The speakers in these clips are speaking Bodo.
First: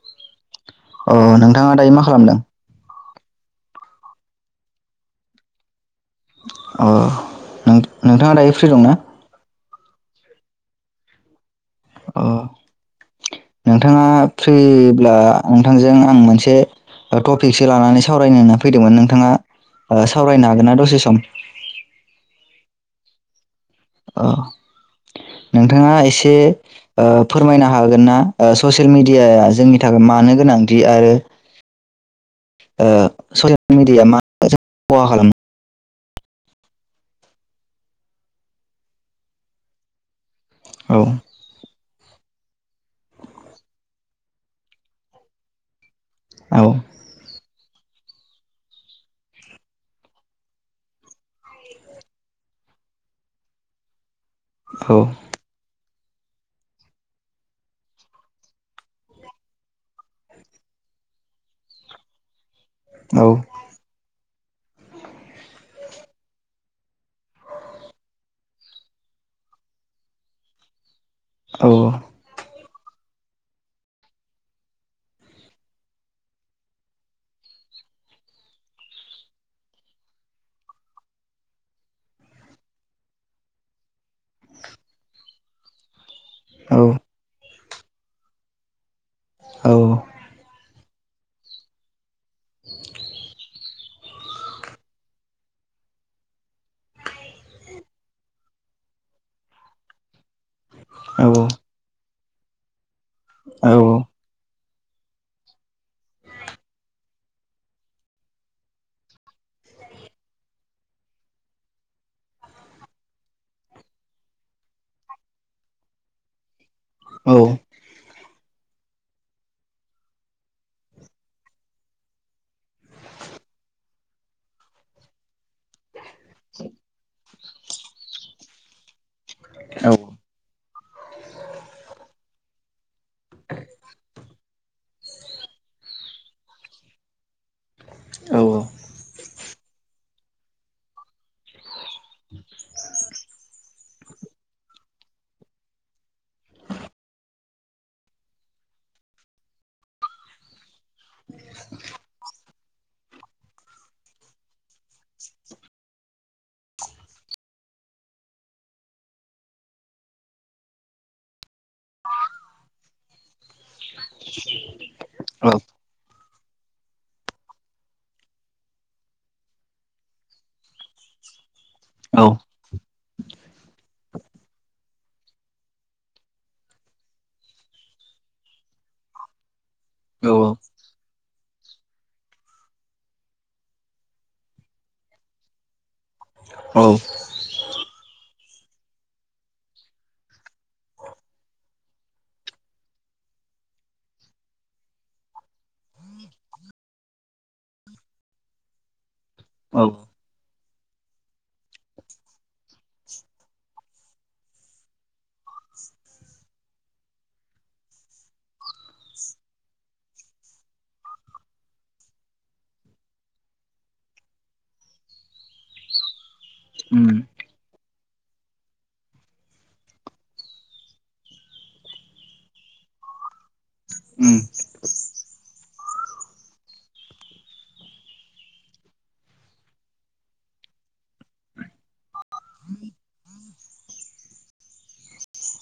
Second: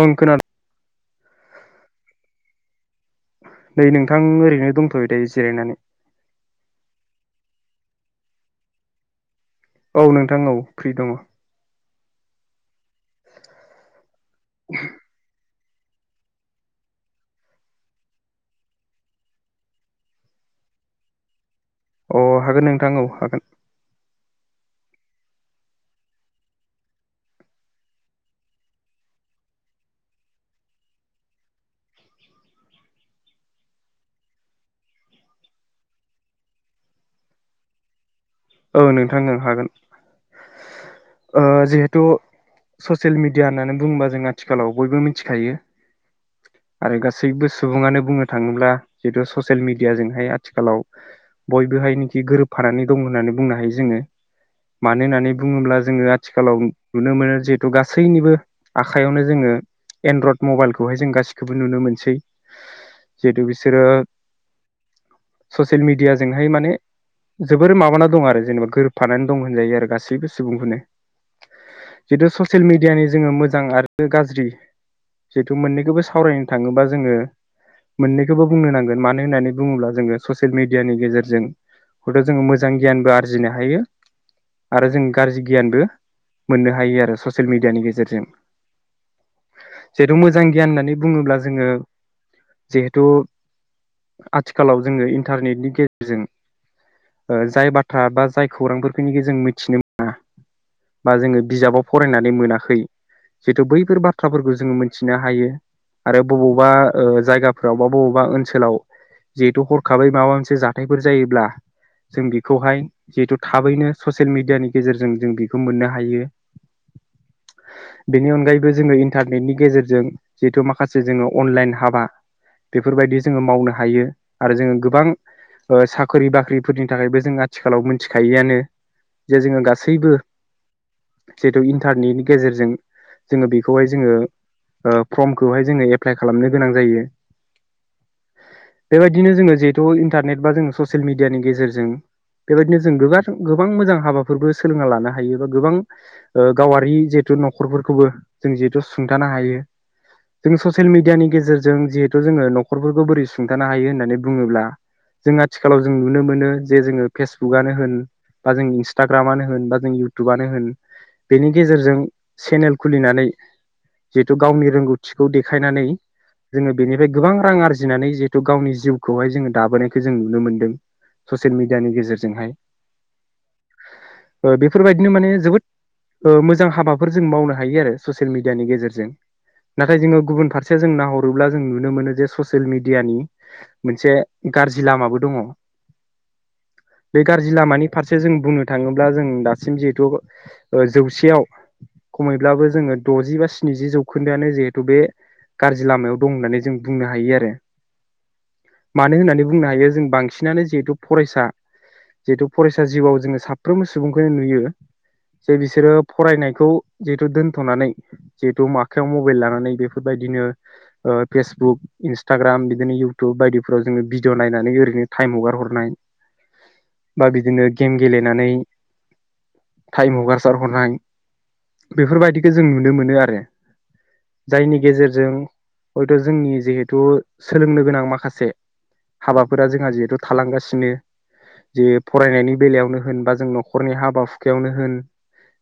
ओं खोनादों अ नोंथाङा दायो मा? खालामदों नै नोंथां ओरैनो दंथ'यो दायो जिरायनानै अ नोंथाङा दायो फ्रि दंना? औ नोंथां औ फ्रि दङ अ'नोंथाङा फ्रिब्ला नोंथांजों आं मोनसे टपिकसो लानानै सावरायनो होनना फैदोंमोन नोंथाङा सावरायनो हागोन ना दसे सम? अ हागोन नोंथां औ हागोन अ नोंथाङा एसे ओ फोरमायनो हागोन ना ओ ससियेल मिडियाया जोंनि थाखाय मानो गोनांथि आरो ससियेल ओ मिडियाया मा खहा खालामो? औ नोंथां ओं हागोन औ ओ जिहेतु थ' ससियेल मिडिया होननानै बुङोबा जों आथिखालाव बयबो मिथिखायो औ आरो गासैबो सुबुङानो बुंनो थाङोब्ला जितु ससियेल मिडियाजोंहाय आथिखालाव बयबोहायनोखि गोरोबफानानै दं होननानै बुंनो हायो जोङो औ मानो होननानै बुङोब्ला जोङो आथिखालाव नुनो मोनो जिहेथु गासैनिबो आखायावनो जोङो एनड्रयड मबाइलखौहाय जों गासिखौबो नुनो मोनसै जिहेतु बिसोरो ससियेल मिडियाजोंहाय माने जोबोरै माबाना दं आ रो जेनेबा गोरोबफानानै दं होनजायो आरो गासैबो सुबुंखौनो। औ जिथु ससियेल मिडिया नि जोङो मोजां आरो गाज्रि जेथु मोनैबो सावरायनो थाङोबा जोङो मोनैखोबो बुंनो नांगोन मानो होननानै बुङोब्ला जोङो ससियेल मेदियानि गेजेरजों हयथ जों मोजां गियानबो आरज जिनो हायो। आरो जों गारजि गियानबो मोननो औ हायो आरो ससियेल मि डियानि गेजेरजों जिथु मोजां गियान होननानै बुङोब्ला जोङो जिहेतु आथिखालाव जोङो इन्टारनेटनि गेजेरजों ओ जाय बाथ थ्रा बा जाय खौरांफोरखिनि जों मिथिनो मोना बा औ औ जोङो बिजाबाव फरायना नै मोनाखै जिथु बैफोर बाथ्राफोरखौ जों मोनथिनो हायो आरो बबावबा ओ जायगाफ्राव बा बबावबा ओनसोलाव जिहेथु हरखाबै माबा मोनसे जाथायफोर जायोब्ला जों बि खौहाय जिहेथु थाबैनो ससेयेल मिडियानि गेजेरजों जों बेखौ मोननो हायो बेनि अनगायैबो जोङो इन्टारनेटनि गेजेरजों जिहेथु माखासे जोङो अनलाइन हाबा बेफोरबायदि जोङो मावनो हायो आरो जोङो गोबां ओ साखोरि बाख्रिफोरनि थाखायबो जों आथिखालाव मोनथिखायैआनो जे जोङो गासैबो जेतु इन्टारनेटनि गेजेरजों जोङो बेखौहाय जोङो ओ फर्मखौहाय जोङो एप्लाइ खालामनो गोनां जायो। औ औ बेबायदिनो जोङो जिहेतु इन्टारनेट बा जों ससियेल मिडियानि गेजेरजों बेबायदिनो जों गोबा गोबां मोजां हाबाफोरबो सोलोंना लानो हायो बा गोबां ओ गावारि जिहेथु न'खरफोरखौबो जों जिहेथु सुंथानो हायो जों ससियेल मिडियानि गेजेरजों जिहेथु जोङो नखरफोरखौ बोरै सुंथानो हायो होननानै बुङोब्ला जों आथिखालाव जों नुनो मोनो जे जोङो फेसबुकआनो होन बा जों इन्सटाग्रामानो होन बा जों इउटुबानो होन बेनि गेजेरजों सेनेल खुलिनानै जिहेथु गावनि रोंगौथिखौ देखायनानै जोङो बेनिफाय गोबां रां आरजिनानै जिहेथु गावनि जिउखौहाय जोङो दाबोनायखौ जों नुनो मोनदों ससियेल मि डियानि औ औ गेजेरजोंहाय। ओ बेफोरबायदिनो माने जोबोद ओ मोजां हाबाफोर जों मावनो हायो आरो ससियेल मिडियानि गेजेरजों। नाथाय जोङो औ गुबुन फारसेया जों नाहरोब्ला जों नुनो मोननो जे ससेल मिडियानि मोनसे गारजि लामाबो दङ। औ बे गारजि लामानि फारसे जों बुंनो थाङोब्ला जों दासिम जिहेथु ओ जौसेयाव खमैब्लाबो जोङो दजि बा स्निजि जौखोन्दोआनो जिहेथु बे गारजि लामायाव दं होननानै जों बुंनो हायो आरो मानो होननानै बुंनो औ हायो जों बांसि नानो जिहेतु फ फरायसा जिहेथु फरायसा जिउआव जोङो साफ्रोमबो सुबुंखौनो नुयो जे बिसोरो फरायनायखौ जिहेथु दोनथ'नानै जिहेथु माखायाव मबाइल लानानै बेफोरबायदिनो फेसबुक इन्सटाग्राम बिदिनो इउटुब बायदिफ्राव जोङो भिडिअ नायनानै ओरैनो टाइम हगार हरनाय। उम बा बिदिनो गेम गेलेनानै टाइम हगारसार हरनाय बेफोरबायदिखो जों नुनो मोनो आरो। उम जायनि गेजेरजों हयथ जोंनि जिहेथु सोलोंनो गोनां माखासे हाबाफोरा जोंहा जिहेथु थालांगासिनो। जे फरायनायनि बेलायावनो होन बा जों नखरनि हाबा हुखायावनो होन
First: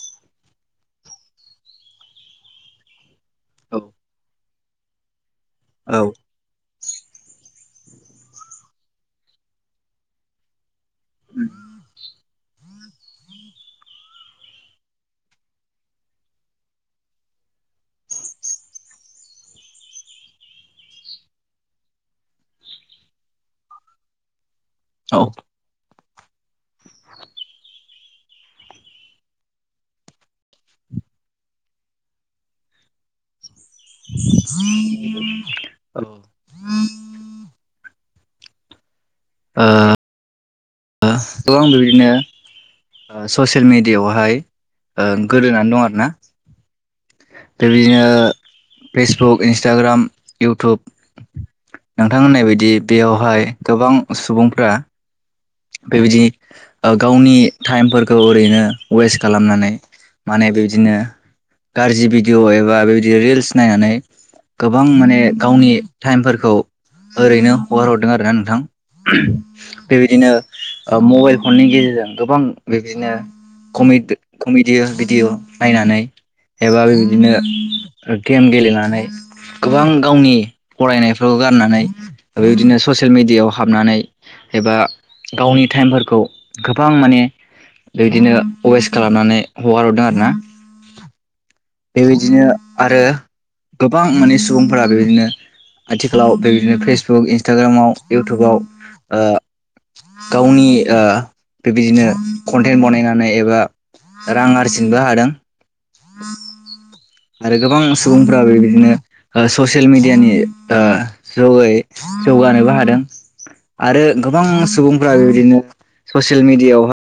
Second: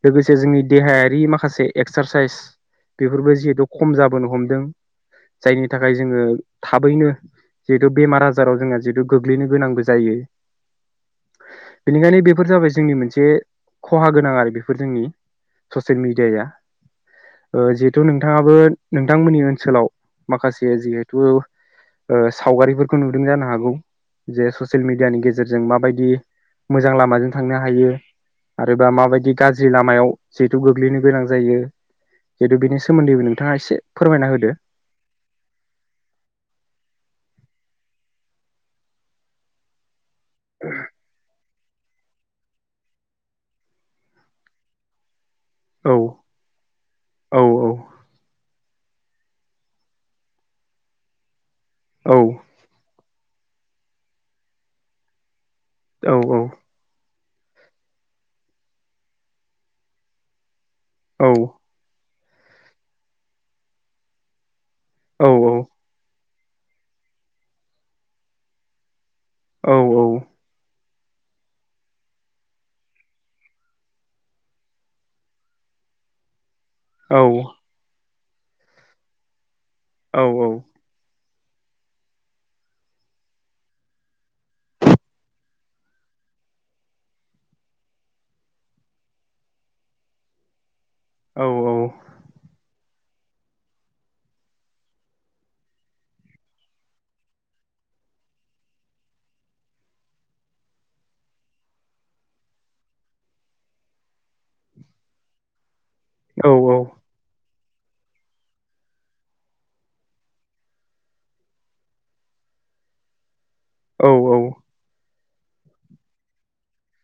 लोगोसे जोंनि देहायारि माखासे एक्सारसाइस बेफोरबो जिहेथु औ खम जाबोनो हमदों जायनि थाखाय औ जोङो़ थाबैनो जिहेथु बेमार आजाराव जोंहा जिहेतु गोग्लैनो गोनांबो जायो। बिनिखायनो बेफोर जाबाय जोंनि मोनसे खहा गोनां आरो बेफोर जोंनि ससियेल मिडियाया जिहेथु नोंथाङाबो नोंथांमोननि ओनसोलाव माखासे जिहेथु ओ सावगारिफोरखौ नुदों जानो हागौ जे स जों औ मिडयानि गेजेरजों जों माबायदि मोजां लामाजों थांनो हायो आरोबा माबायदि गाज्रि लामायाव जिहेथु गोग्लैनो गोनां जायो जितु बेनि सोमोन्दैबो नोंथाङा एसे फोरमायना होदो गोबां ओ [inaudible] गोबां बिबदिनो ओ ससियेल मेडियावहाय गोदोनानै दं औ आरोना औ बिदिनो फेसबुक इन्सटाग्राम इउटुब औ नोंथां होननाय बायदि बेयावहाय गोबां सुबुंफोरा औ बेबायदि ओ गावनि टाइमफोरखौ ओरैनो वेस्ट खालामनानै माने बि बिदिनो औ गाज्रि बिदि भिदिअ एबा बेबायदि रिल्स नायनानै गोबां माने औ गावनि टाइमफोरखौ खौ ओरैनो हगार हरदों आरो ना नोंथां औ बेबादि ओ मबाइल फननि गेजेरजों गोबां बिदिनो कमेडि कमेडि भिडिअ' नायनानै एबा औ बिदिनो गेम गेलेनानै गोबां औ गावनि औ फरायनायफोराव गारनानै बेबायदिनो ससेयेल मिडियाायाव हाबनानै एबा गावनि टाइमफोरखौ गोबां माने बिदिनो वेस्ट खालामनानै हगारहरदों आरोना औ औ बेबायदिनो आरो गोबां माने सुबुंफोरा बेबायदिनो आथिखालाव बेबायदिनो फेसबुक इन्सटाग्रामाव इउटुबाव ओ गावनि ओ बेबायदिनो कन्टेन्ट बनायनानै एबा रां आरजिनोबो हादों औ औ आरो गोबां सुबुंफ्राबो बिदिनो ओ ससियेल मिेडियानि ओ जगै जौगानोबो हादों आरो गोबां सुबुंफोरा बिदिनो ससियेल मिडियावहाय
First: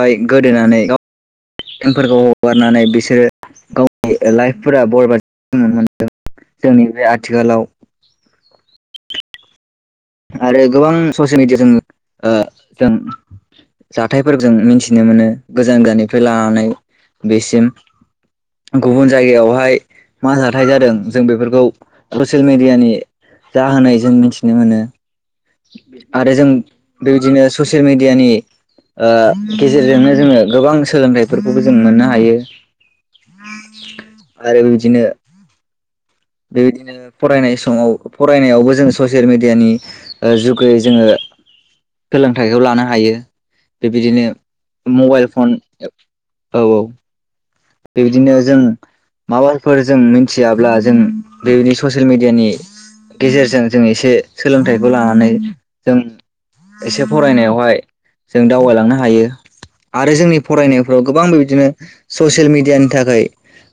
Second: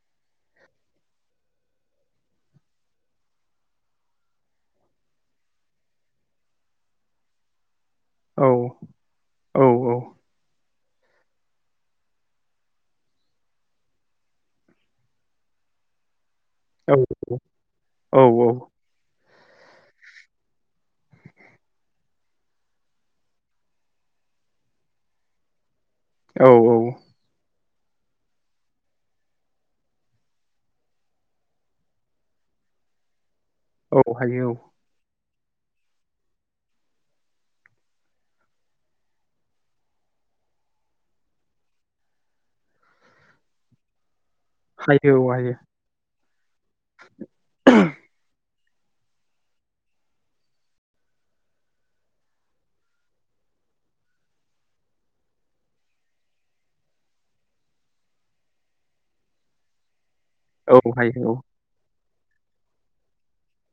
हायो गोदोनानै गाव फोरखौ [inaudible] हगारनानै [inaudible] बिसोरो [inaudible] गावनि लाइफफोरा बरबाद [inaudible] जानाय [inaudible] नुनो मोनदों जोंनि बे आथिखालाव आरो गोबां ससियेल मिेडियाजों जों जाथायफोरजों मिथिनो मोनो गोजान गोजाननिफ्राय लानानै बेसिम गुबुन जायगायाव बेवहाय मा जाथाय जादों जों बेफोरखौ ससियेल मेडियानि जाहाय जों मिथिनो मोनो आरो जों औ बेबादिनो ससियेल मेडियानि ओ गेजेरजोंनो जोङो गोबां सोलोंथाइफोरखौबो जों मोननो हायो हायो औ आरो बिदिनो [inaudible] बेबायदिनो फरायनाय समाव फरायनायावबो जों ससियेल मेडियानि ओ जुगै जोङो सोलोंथाइखौ लानो हायो। बेबायदिनो हायो मबाइल औ फन हायो औ औ बिबादिनो जों माबाफोर जों मिथियाब्ला जों बेबायदि ससियेल मेडियानि गेजेरजों जों एसे सोलोंथाइखौ लानानै जों एसे फरायनायावहाय जों दावबायलांनो हायो। आरो जोंनि औ फरायनायफ्राव गोबां हायो बे बिदिनो ससियेल मिडियानि थाखाय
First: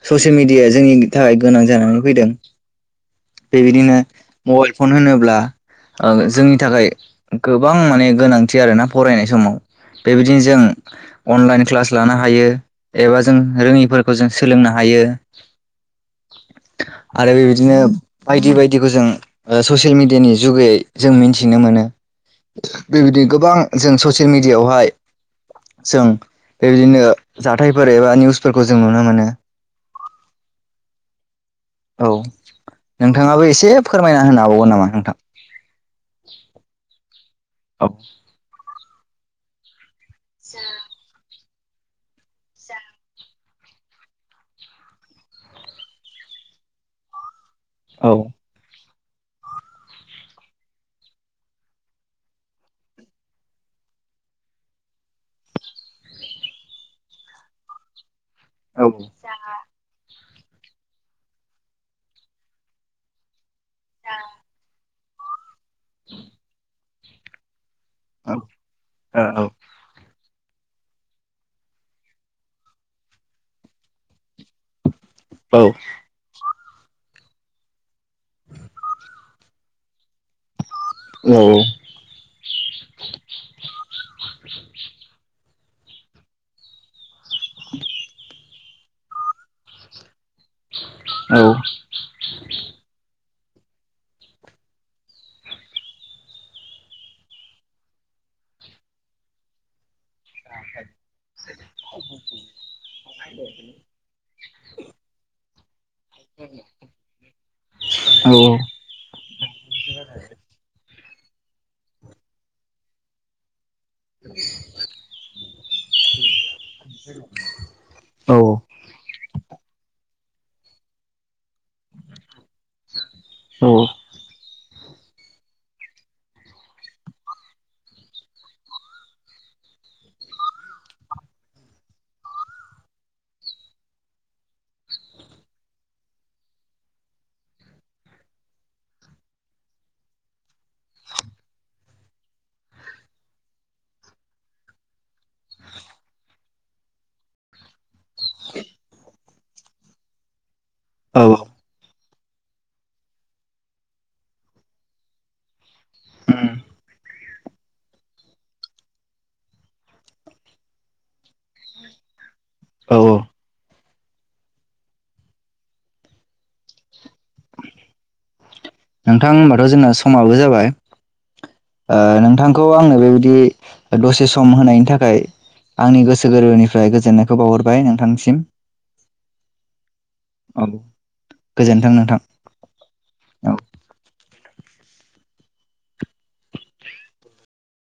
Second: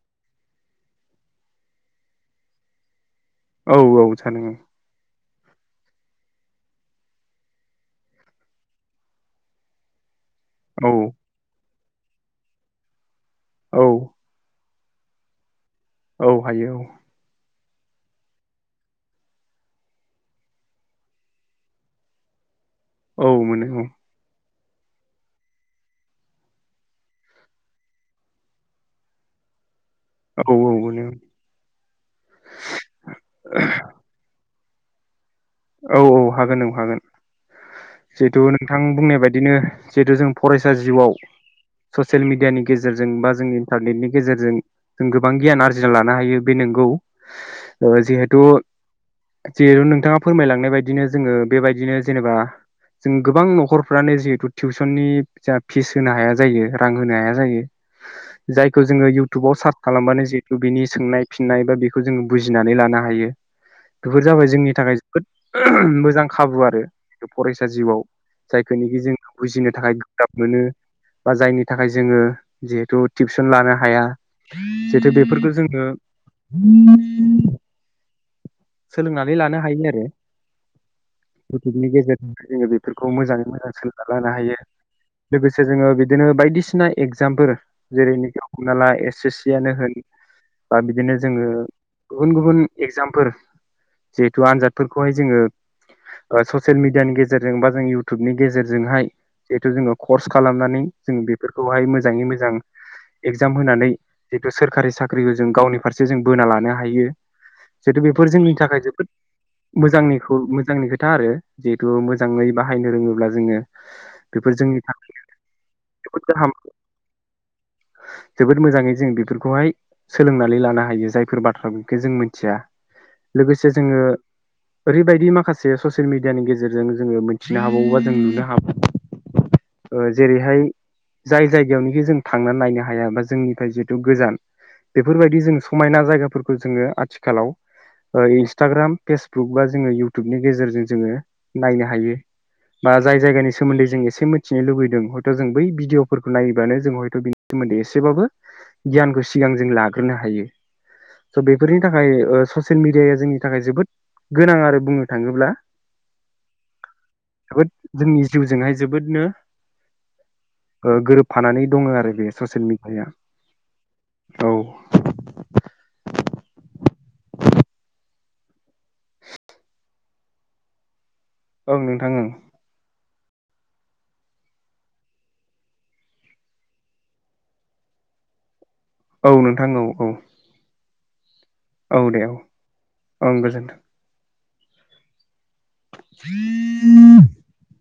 ससियेल मिडियाया जोंनि थाखाय गोनां जानानै फैदों। औ औ बेबायदिनो औ सानो मबाइल फन होनोब्ला ओं जोंनि थाखाय गोबां माने गोनांथि आरोना फरायनाय समाव बेबायदिनो जों औ अनलाइन क्लास लानो हायो एबा जों औ रोङिफोरखौ जों सोलोंनो हायो। हायो। औ हायो औ आरो बेबायदिनो बायदि बायदिखौ जों ओ ससियेल मिडियानि जुगै जों मिथिनो मोनो। बेबायदि औ गोबां मोनो औ जों ससियेल मिडिया यावहाय जों बेबायदिनो जाथायफोर एबा निउसफोरखौ जों नुनो मोनो। औ औ औ नोंथाङाबो एसे फोरमायना होन हाबावगोन नामा? नोंथां। औ हागोन औ हागोन औ जिहेथु नोंथां बुंनाय बायदि। बिदिनो जिहेथु जों फरायसा जिउआव ससियेल मिडयानि गेजेरजों बा जोंनि इन्टारनेटनि गेजेरजों जों गोबां गियान आरजिना लानो हायो बे नंगौ। ओ औ जिहेतु। जिहेटु' नोंथाङा फोरमायलांनाय बायदिनो जोङो बेबायदिनो जेनेबा जों गोबां न'खरफ्रानो जिहेथु टिउसननि जा फिस होनो हाया जायो रां होनो हाया जायो। औ जायखौ जोङो इयउटुबाव सार्च खालामबानो जे बिनि सोंनाय फिन्नाय बा बेखौ जोङो बुजिनानै लानो हायो बेफोर जाबाय जोंनि थाखाय। [unintelligible] मोजां खाबु आरो [unintelligible] जिउआव औ जायखौनोखि औ जोङो बुजिनो थाखाय ग्राब मोनो बा जायनि थाखाय जोङो जिहेथु टिउसन लानो हाया। जिहेथु बेफोरखौ जोङो सोलोंनानै लानो हायो नो ए। इउटुबनि गेजेरजों जोङो बेफोरखौ मोजाङै मोजां सोलोंना लानो हायो लोगोसे जोङो बिदिनो बायदिसिना एग जामफोर जेरैनि [unintelligible] हमना ला एस एस सि यानो होन बा बिदिनो जोङो गुबुन गुबुन एगजामफोर जेथु आनजाद। फोरखौहाय जोङो ओ ससियेल मिडियानि गेजेरजों बा जों इयउटुबनि गेजेरजोंहाय जिहेथु जोङो कर्स खालामनानै जों बे फोरखौहाय मोजाङै मोजां एग्जाम होनानै। जिथु सोरखारि साख्रिखौ जों गावनि फार से जों बोना लानो हायो जिथु बेफोर जोंनि थाखाय जोबोद। मोजांनिखौ मोजांनि खोथा आरो जिहेथु मोजाङै बाहायनो रोङोब्ला जोङो बेफोर जोंनि थाखायनो जोबोद गाहाम जोबोद मोजाङै जों बिफोरखौहाय सोलोंनानै लानो हायो जायफोर बाथ्रा बेखौ जों मिनथिया लोगोसे जोङो ओरैबायदि माखासे ससियेल मिडियानि गेजेरजों जोङो मोनथिनो हाबाव बा जों नुनो हाबावो जेरैहाय जाय जायगायावनोखि जों थांनानै नायनो हाया बा जोंनिफ्राय जिहेथु गोजान बेफोरबायदि जों समायना जायगाफोरखौ जोङो आथिखालाव ओ इन्सटाग्राम फेस बुक बा जोङो इयउटुबनि गेजेरजों जोङो नायनो हायो बा जाय जायगानि सोमोन्दै जों एसे मोथिनो लुबैदों हयथ' जों बै भिडिअफोरखौ नायोब्लानो जों हयथ' बिनि सोमोन्दै एसेबाबो गियानखौ सिगां जों लाग्रोनो हायो। स' औ बेफोरनि था खाय ओ ससेल मिडियाया जोंनि थाखाय जोबोद। गोनां आरो बुंनो थाङोब्ला जोबोद जोंनि जिउजोंहाय जोबोदनो ओ गोरोबफानानै दङो आरो बेयो ससेल औ मिडियाया। औ। नोंथां होनबाथ' जोंना समाबो जाबाय औ नोंथां ओ ओं नोंथांखौ आंनो बेबाय दि दसे सम होनायनि थाखाय आंनि गोसो गोरबोनिफ्राय गोजोननायखौ बावहरबाय नोंथांसिम औ नोंथां औ औ। गोजोनथों औ नोंथां दे औ ओं औ। गोजोन [unintelligible]